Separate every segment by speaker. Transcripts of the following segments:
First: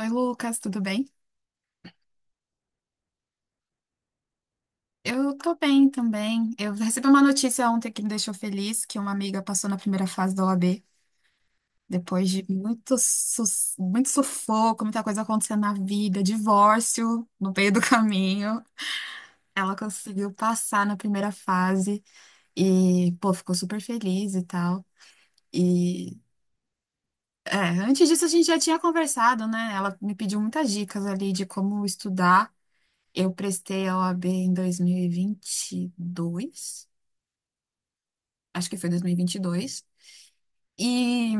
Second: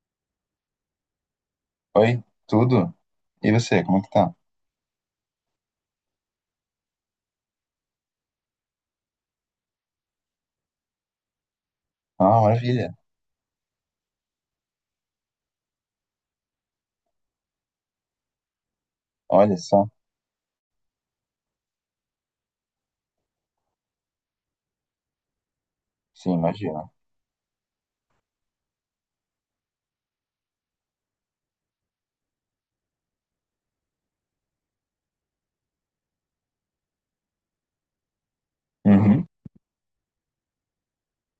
Speaker 1: Oi, Lucas, tudo bem?
Speaker 2: Oi, tudo? E você, como é que tá?
Speaker 1: Eu tô bem também. Eu recebi uma notícia ontem que me deixou feliz, que uma amiga passou na primeira fase da OAB, depois
Speaker 2: Ah,
Speaker 1: de
Speaker 2: maravilha.
Speaker 1: muito, muito sufoco, muita coisa acontecendo na vida, divórcio no meio do caminho.
Speaker 2: Olha
Speaker 1: Ela
Speaker 2: só.
Speaker 1: conseguiu passar na primeira fase e, pô, ficou super feliz e tal. E,
Speaker 2: Sim, imagina.
Speaker 1: antes disso a gente já tinha conversado, né? Ela me pediu muitas dicas ali de como estudar. Eu prestei a OAB em 2022. Acho que foi em dois mil E
Speaker 2: Uhum.
Speaker 1: vinte e E dois. E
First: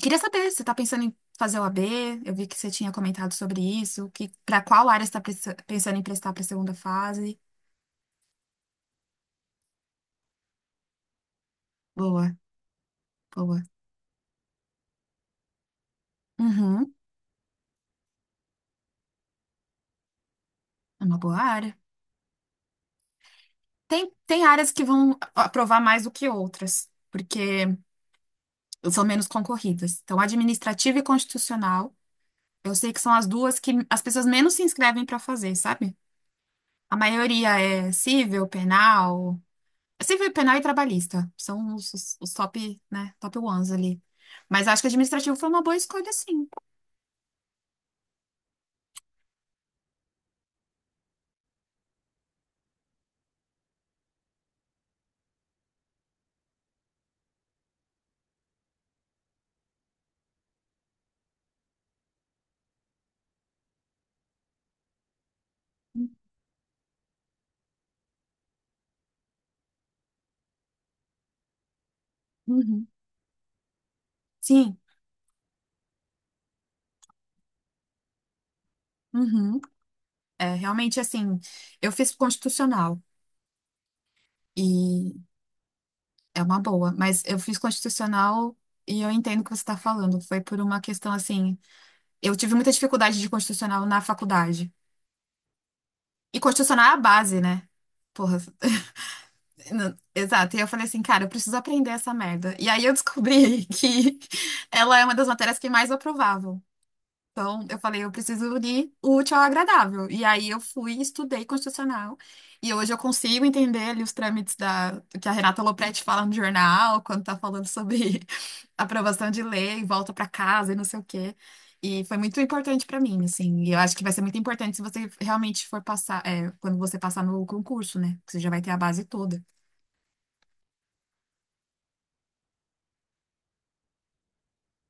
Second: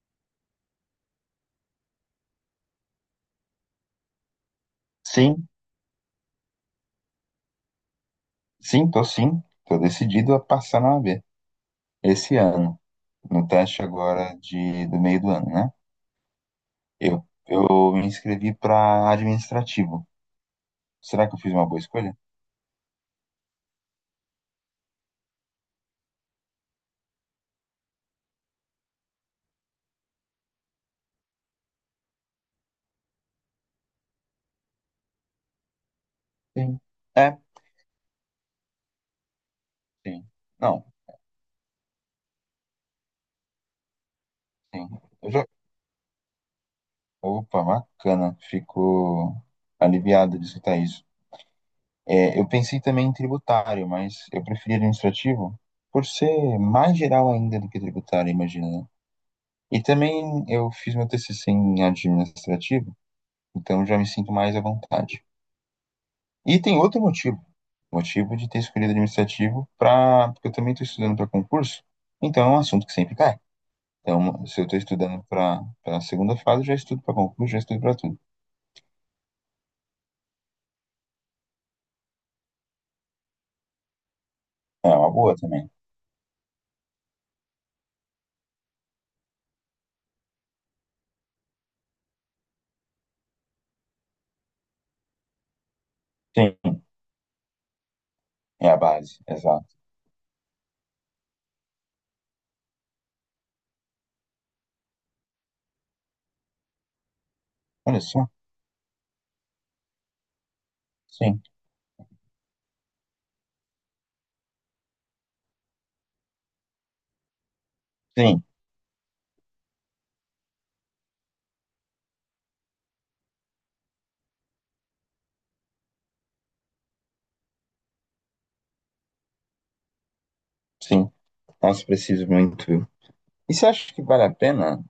Speaker 1: queria saber, você está pensando em fazer o OAB? Eu vi que você tinha comentado sobre isso, que para qual área você está
Speaker 2: Sim,
Speaker 1: pensando em prestar para a segunda fase?
Speaker 2: sim, tô sim. Tô decidido a passar na OAB
Speaker 1: Boa,
Speaker 2: esse ano, no
Speaker 1: boa.
Speaker 2: teste agora do meio do ano, né?
Speaker 1: Uhum,
Speaker 2: Eu, eu me inscrevi para administrativo.
Speaker 1: é uma
Speaker 2: Será que
Speaker 1: boa
Speaker 2: eu fiz uma
Speaker 1: área.
Speaker 2: boa escolha?
Speaker 1: Tem áreas que vão aprovar mais do que outras, porque são menos concorridas. Então, administrativa e constitucional, eu sei que são as duas que as pessoas menos se inscrevem para fazer, sabe?
Speaker 2: Sim.
Speaker 1: A
Speaker 2: É,
Speaker 1: maioria é civil, penal,
Speaker 2: sim.
Speaker 1: civil, penal e
Speaker 2: Não,
Speaker 1: trabalhista. São os top, né, top ones ali. Mas acho que
Speaker 2: sim. Eu
Speaker 1: administrativo
Speaker 2: já...
Speaker 1: foi uma boa escolha, sim.
Speaker 2: Opa, bacana. Fico aliviado de escutar isso. É, eu pensei também em tributário, mas eu preferi administrativo por ser mais geral ainda do que tributário, imagina, né? E também eu fiz meu TCC em administrativo, então já me sinto mais à vontade. E tem outro motivo, motivo de ter escolhido administrativo para, porque eu também estou estudando para concurso, então é um assunto
Speaker 1: Uhum.
Speaker 2: que sempre cai. Então, se eu estou
Speaker 1: Sim.
Speaker 2: estudando para a segunda fase, eu já estudo para concurso, já estudo para tudo.
Speaker 1: Uhum. É, realmente, assim, eu fiz constitucional
Speaker 2: É uma
Speaker 1: e
Speaker 2: boa também.
Speaker 1: é uma boa, mas eu fiz constitucional e eu entendo o que você está falando. Foi por uma questão, assim, eu tive muita dificuldade de constitucional na faculdade. E
Speaker 2: Sim,
Speaker 1: constitucional é a base, né? Porra,
Speaker 2: é a base, exato.
Speaker 1: não, exato, e eu falei assim, cara, eu preciso aprender essa merda. E aí eu descobri que ela é uma das matérias que é mais aprovavam. Então eu
Speaker 2: Olha
Speaker 1: falei, eu
Speaker 2: só,
Speaker 1: preciso unir o útil ao agradável. E aí eu fui,
Speaker 2: sim,
Speaker 1: estudei constitucional, e hoje eu consigo entender ali os trâmites da, que a Renata Lopretti fala no jornal, quando tá falando sobre
Speaker 2: sim,
Speaker 1: aprovação de lei, volta pra casa e não sei o quê. E foi muito importante pra mim, assim. E eu acho que vai ser muito importante se você realmente for passar, quando você passar no concurso, né? Que você já vai ter a base toda.
Speaker 2: sim. Nossa, preciso muito. E você acha que vale a pena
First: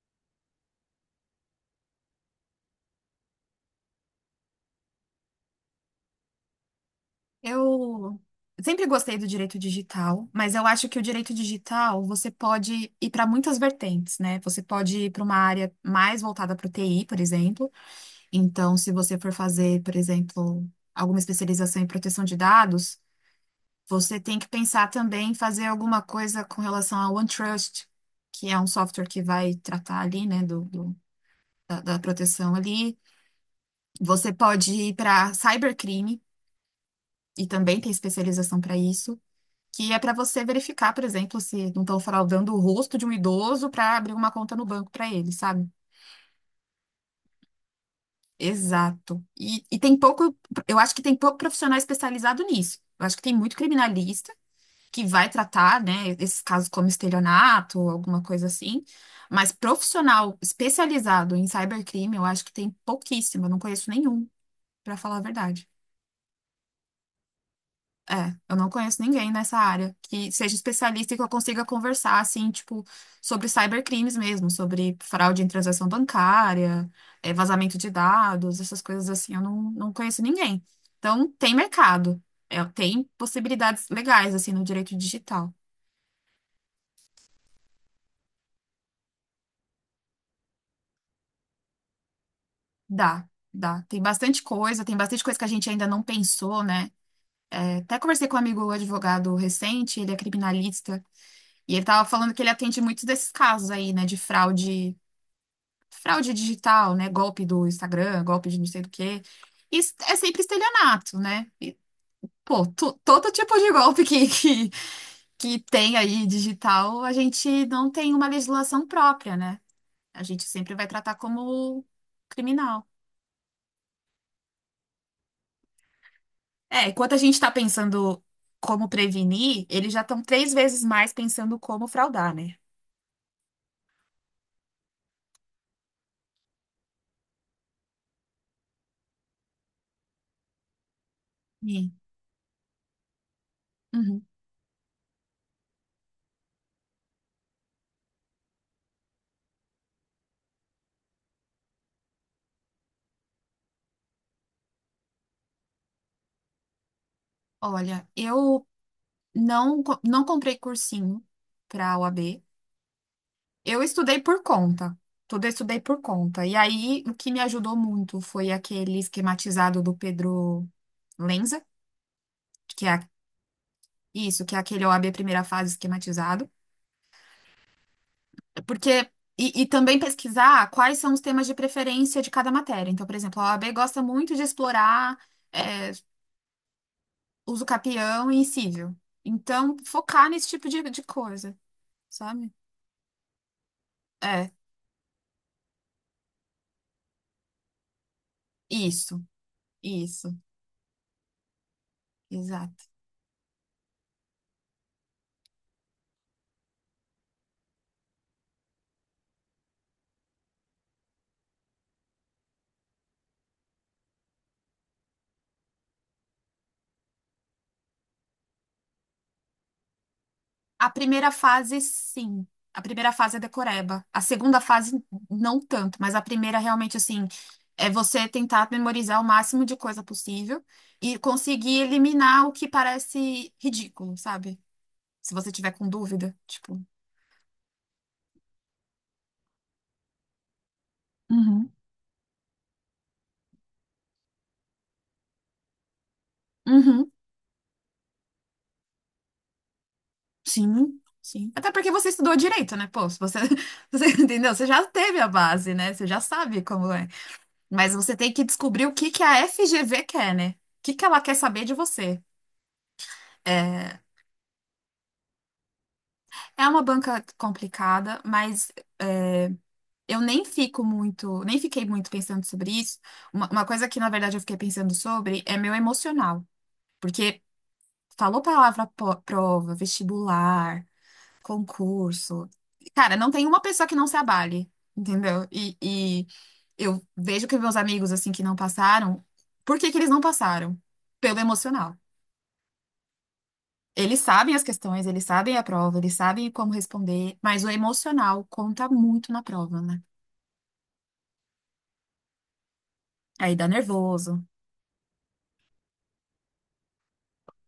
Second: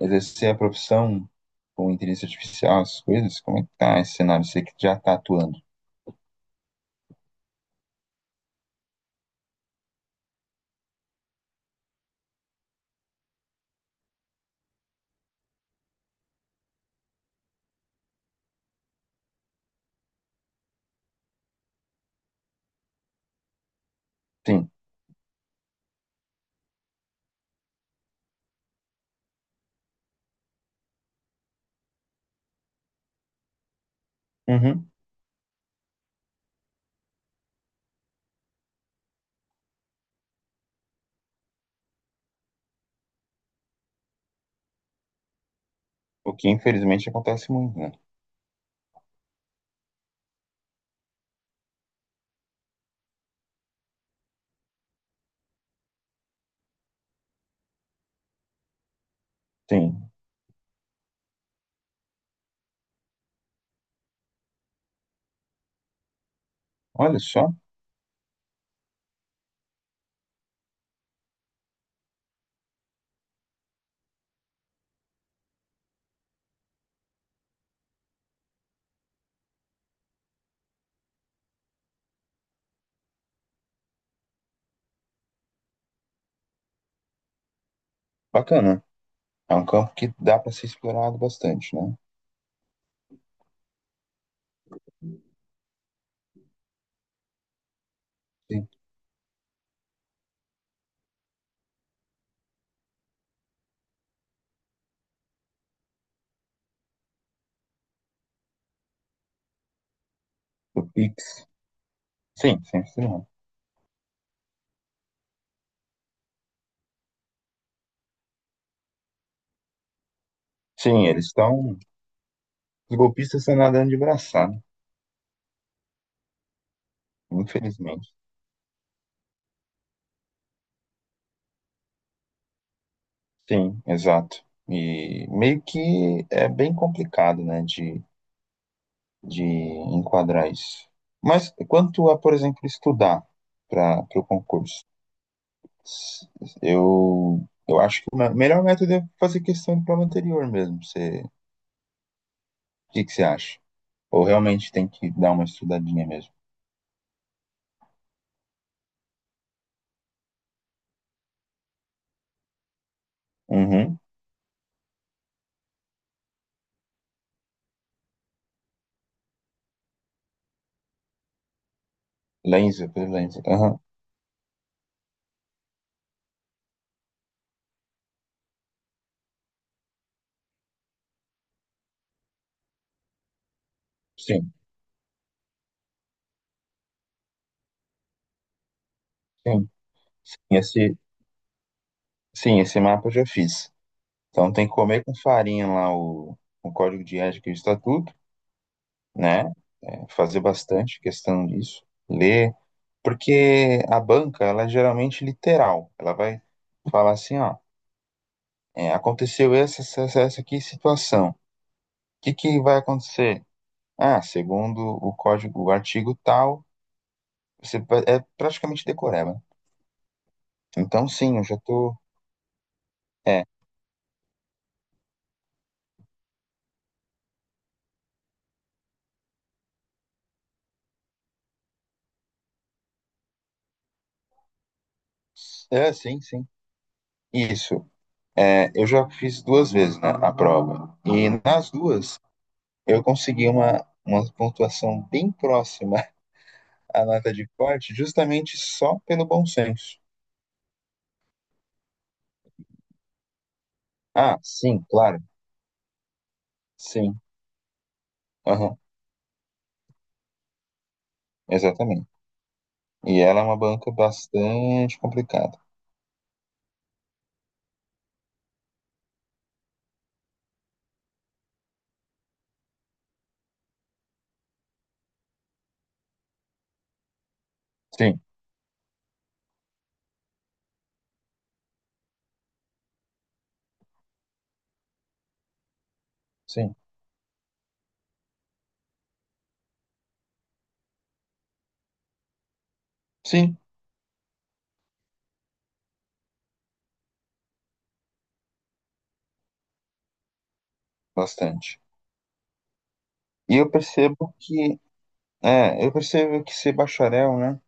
Speaker 2: exercer a profissão com inteligência artificial, essas coisas? Como é que tá esse cenário? Você que já tá atuando.
Speaker 1: Eu sempre gostei do direito digital, mas eu acho que o direito digital você pode ir para muitas vertentes, né? Você pode ir para uma área mais voltada para o TI, por exemplo. Então, se você for fazer, por exemplo, alguma especialização em proteção de dados, você tem que
Speaker 2: Sim.
Speaker 1: pensar também em fazer alguma coisa com relação ao OneTrust, que é um software que vai tratar ali, né, da proteção ali. Você pode
Speaker 2: Uhum.
Speaker 1: ir para cybercrime. E também tem especialização para isso, que é para você verificar, por exemplo, se não estão fraudando o rosto de um idoso para abrir uma conta no banco para ele, sabe?
Speaker 2: O que infelizmente acontece muito, né?
Speaker 1: Exato. E tem pouco, eu acho que tem pouco profissional especializado nisso. Eu acho que tem muito criminalista que vai tratar, né, esses casos como estelionato ou alguma coisa assim, mas
Speaker 2: Sim.
Speaker 1: profissional especializado em cybercrime, eu acho que tem pouquíssimo, eu não conheço nenhum, para falar a verdade.
Speaker 2: Olha só,
Speaker 1: É, eu não conheço ninguém nessa área que seja especialista e que eu consiga conversar, assim, tipo, sobre cybercrimes mesmo, sobre fraude em transação bancária, vazamento de dados, essas coisas assim, eu não conheço ninguém. Então, tem mercado, tem possibilidades legais, assim, no direito digital.
Speaker 2: bacana. É um campo que dá para ser explorado bastante, né?
Speaker 1: Dá, dá. Tem bastante coisa que a gente ainda não pensou, né? Até conversei com um
Speaker 2: Sim.
Speaker 1: amigo advogado recente, ele é criminalista, e ele tava falando que ele atende muitos desses casos aí, né, de fraude digital, né? Golpe do Instagram, golpe de não sei do quê. Isso é sempre
Speaker 2: O
Speaker 1: estelionato,
Speaker 2: Pix.
Speaker 1: né? E,
Speaker 2: Sim,
Speaker 1: pô,
Speaker 2: sim, sim.
Speaker 1: todo tipo de golpe que, que tem aí digital, a gente não tem uma legislação própria, né? A gente sempre vai
Speaker 2: Sim,
Speaker 1: tratar
Speaker 2: eles estão.
Speaker 1: como criminal.
Speaker 2: Os golpistas estão nadando de braçada,
Speaker 1: É, enquanto a gente está
Speaker 2: infelizmente.
Speaker 1: pensando como prevenir, eles já estão três vezes mais pensando como fraudar, né?
Speaker 2: Sim, exato. E meio que é bem complicado, né, de enquadrar isso. Mas
Speaker 1: Sim.
Speaker 2: quanto a, por exemplo, estudar para o
Speaker 1: Uhum.
Speaker 2: concurso, eu acho que o melhor método é fazer questão do prova anterior mesmo. Você, que você acha? Ou realmente tem que dar uma estudadinha mesmo?
Speaker 1: Olha, eu não comprei cursinho para pra OAB. Eu
Speaker 2: Uhum.
Speaker 1: estudei por conta. Tudo eu estudei por conta. E aí, o que me ajudou muito foi aquele esquematizado do Pedro Lenza, que
Speaker 2: Lenser,
Speaker 1: é
Speaker 2: por Lenser. Aham.
Speaker 1: isso, que é aquele o OAB primeira fase esquematizado. Porque. E também pesquisar quais são os temas de preferência de cada matéria. Então, por exemplo, a OAB gosta muito de
Speaker 2: Sim,
Speaker 1: explorar é, uso capião e cível.
Speaker 2: sim,
Speaker 1: Então, focar
Speaker 2: sim.
Speaker 1: nesse tipo de,
Speaker 2: Esse,
Speaker 1: de coisa, sabe?
Speaker 2: sim, esse mapa eu já fiz.
Speaker 1: É,
Speaker 2: Então tem que comer com farinha lá o código de ética e o estatuto,
Speaker 1: isso,
Speaker 2: né? É,
Speaker 1: isso.
Speaker 2: fazer bastante questão disso. Ler porque a banca, ela é geralmente literal. Ela vai falar assim, ó, é, aconteceu essa aqui situação. O que vai acontecer? Ah, segundo o código, o artigo tal, você é praticamente decoreba.
Speaker 1: A
Speaker 2: Então,
Speaker 1: primeira
Speaker 2: sim, eu já
Speaker 1: fase,
Speaker 2: tô...
Speaker 1: sim. A primeira fase é
Speaker 2: É,
Speaker 1: decoreba. A segunda fase, não tanto, mas a primeira realmente, assim, é você tentar memorizar o máximo de coisa possível e conseguir eliminar o que parece ridículo, sabe? Se você tiver com
Speaker 2: é, sim,
Speaker 1: dúvida,
Speaker 2: sim.
Speaker 1: tipo.
Speaker 2: Isso. É, eu já fiz duas vezes, né, a prova. E nas
Speaker 1: Uhum.
Speaker 2: duas, eu consegui uma pontuação bem próxima à
Speaker 1: Uhum,
Speaker 2: nota de corte, justamente só pelo bom senso.
Speaker 1: sim, sim. Até porque você estudou direito, né? Pô, se você, você
Speaker 2: Ah,
Speaker 1: entendeu? Você
Speaker 2: sim,
Speaker 1: já teve
Speaker 2: claro.
Speaker 1: a base, né? Você já sabe como é.
Speaker 2: Sim,
Speaker 1: Mas você tem que
Speaker 2: aham,
Speaker 1: descobrir o que que a FGV quer, né? O que que ela quer saber de
Speaker 2: exatamente.
Speaker 1: você.
Speaker 2: E ela é uma banca
Speaker 1: É,
Speaker 2: bastante complicada.
Speaker 1: é uma banca complicada, mas é, eu nem fico muito, nem fiquei muito pensando sobre isso. Uma coisa que, na verdade, eu fiquei pensando sobre é meu emocional. Porque
Speaker 2: Sim,
Speaker 1: falou palavra prova, vestibular, concurso. Cara, não tem uma pessoa que não se abale, entendeu? E
Speaker 2: sim,
Speaker 1: eu vejo que meus amigos, assim, que não passaram, por que que eles não passaram? Pelo emocional.
Speaker 2: sim,
Speaker 1: Eles sabem as questões, eles sabem a prova, eles sabem como responder, mas o emocional conta muito na prova, né?
Speaker 2: bastante.
Speaker 1: Aí
Speaker 2: E
Speaker 1: dá
Speaker 2: eu percebo
Speaker 1: nervoso.
Speaker 2: eu percebo que ser bacharel, né?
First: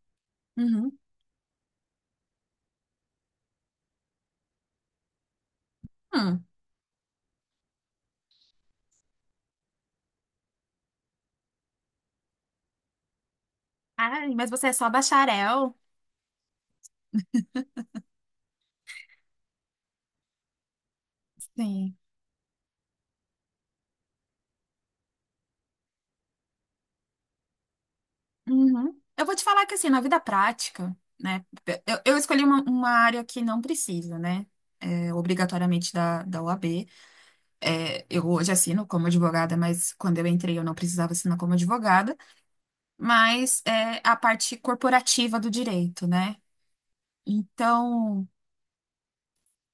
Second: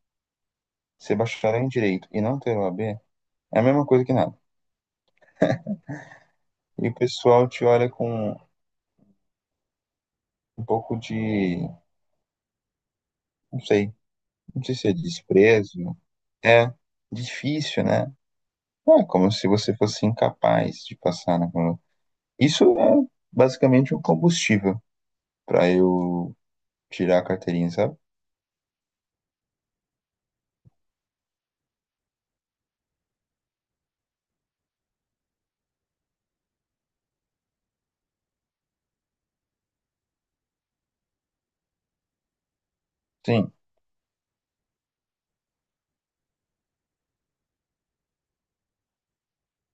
Speaker 1: Uhum.
Speaker 2: Ser bacharel em direito e não ter o A B é a mesma coisa que nada.
Speaker 1: Hum.
Speaker 2: E o pessoal te olha com um pouco de, não sei,
Speaker 1: Ai, mas
Speaker 2: não
Speaker 1: você é
Speaker 2: sei se
Speaker 1: só
Speaker 2: é
Speaker 1: bacharel?
Speaker 2: desprezo, é difícil, né? É como se você fosse incapaz de passar naquela.
Speaker 1: Sim.
Speaker 2: Isso é basicamente um combustível para eu tirar a carteirinha, sabe?
Speaker 1: Uhum. Eu vou te falar que, assim, na vida prática, né? Eu escolhi uma área que não precisa, né? Obrigatoriamente da OAB. É, eu hoje assino como advogada, mas quando eu entrei eu não precisava assinar como advogada.
Speaker 2: Sim,
Speaker 1: Mas é a parte corporativa do direito, né? Então,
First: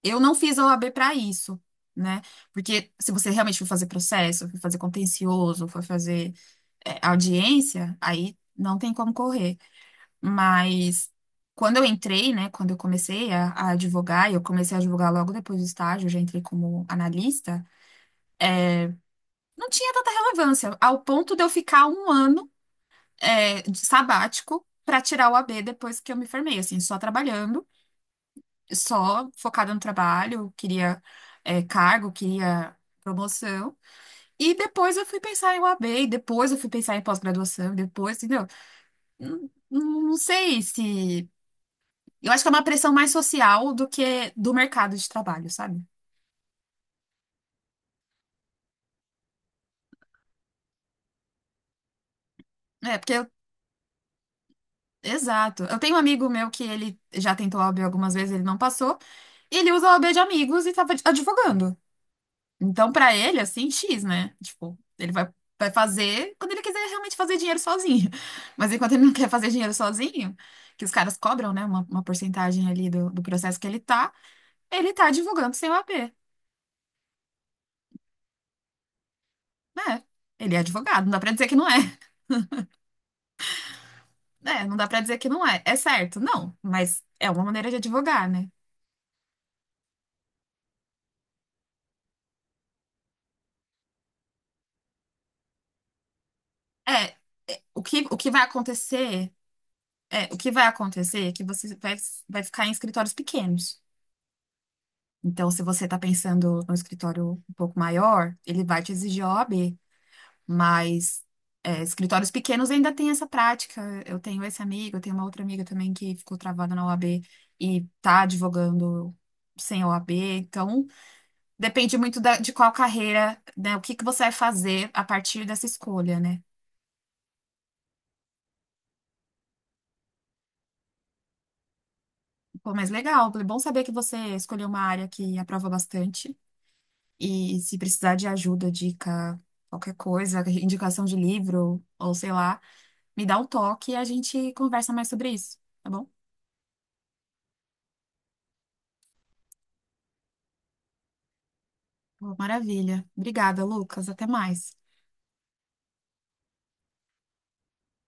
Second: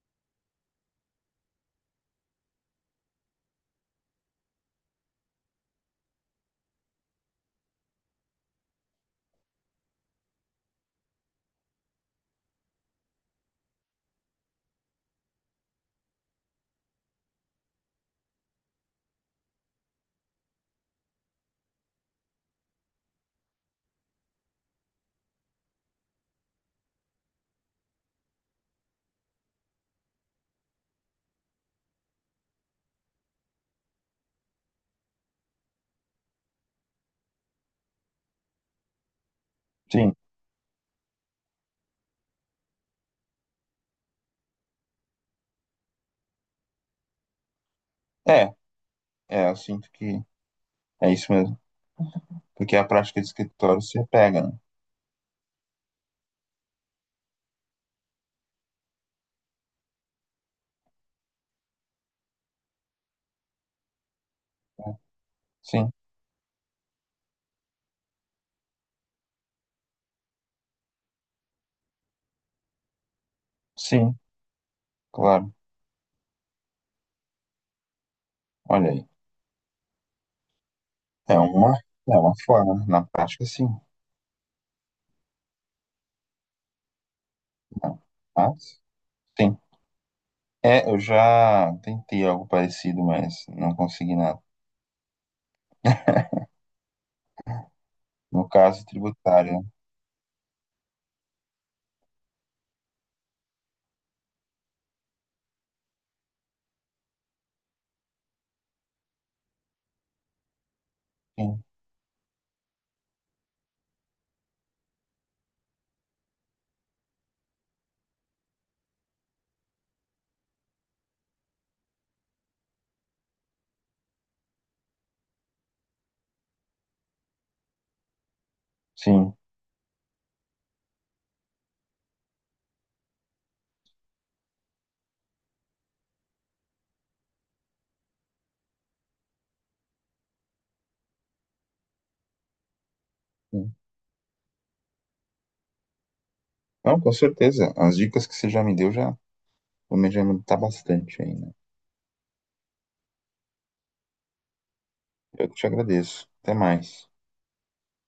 Speaker 1: eu não fiz a OAB para isso, né? Porque se você realmente for fazer processo, for fazer contencioso, for fazer audiência, aí não tem como correr. Mas quando eu entrei, né? Quando eu comecei a advogar, e eu comecei a advogar logo depois do estágio, eu já entrei como analista, não tinha tanta relevância, ao ponto de eu ficar um ano de sabático para tirar o O a OAB depois que eu me formei, assim, só trabalhando. Só focada no trabalho, queria cargo, queria promoção. E depois eu fui pensar em UAB, e depois eu fui pensar em pós-graduação, e depois, entendeu? Não,
Speaker 2: sim.
Speaker 1: não sei se. Eu acho que é uma pressão mais social do que do mercado de trabalho, sabe?
Speaker 2: É, eu sinto que é isso mesmo. Porque a
Speaker 1: É, porque
Speaker 2: prática
Speaker 1: eu.
Speaker 2: de escritório se pega, né?
Speaker 1: Exato. Eu tenho um amigo meu que ele já tentou O a OAB algumas vezes, ele não passou. E ele usa O a OAB de amigos e tava advogando. Então, pra ele, assim, X, né? Tipo, ele vai
Speaker 2: Sim,
Speaker 1: fazer quando ele quiser realmente fazer dinheiro sozinho. Mas enquanto ele não quer fazer dinheiro sozinho, que os caras cobram, né, uma porcentagem ali do processo que ele tá,
Speaker 2: sim,
Speaker 1: ele tá
Speaker 2: claro.
Speaker 1: advogando sem o AP,
Speaker 2: Olha aí.
Speaker 1: né? Ele é advogado, não dá pra
Speaker 2: É
Speaker 1: dizer que não é.
Speaker 2: uma, é uma forma, né? Na prática, sim.
Speaker 1: É, não dá pra dizer que não é. É certo, não, mas é uma maneira de
Speaker 2: Não.
Speaker 1: advogar, né?
Speaker 2: Mas, sim. É, eu já tentei algo parecido, mas não consegui nada.
Speaker 1: É, o que, o que vai
Speaker 2: No caso
Speaker 1: acontecer,
Speaker 2: tributário, né?
Speaker 1: o que vai acontecer é que você vai ficar em escritórios pequenos. Então, se você está pensando no escritório um pouco maior, ele vai te exigir a OAB, mas
Speaker 2: Sim,
Speaker 1: escritórios pequenos ainda tem essa prática. Eu tenho esse amigo, eu tenho uma outra amiga também que ficou travada na OAB e está advogando sem OAB. Então, depende muito de qual carreira, né, o que que você vai fazer a partir dessa escolha, né?
Speaker 2: sim.
Speaker 1: Pô, mas legal, é bom saber que você escolheu uma área que aprova bastante e se precisar de ajuda, dica, qualquer coisa, indicação de livro ou sei lá. Me dá um
Speaker 2: Sim.
Speaker 1: toque e a gente conversa mais sobre isso, tá bom?
Speaker 2: Não, com certeza. As dicas que você já me deu já vou me adiantar bastante aí, né?
Speaker 1: Pô, maravilha. Obrigada, Lucas. Até mais.
Speaker 2: Eu que te agradeço. Até mais.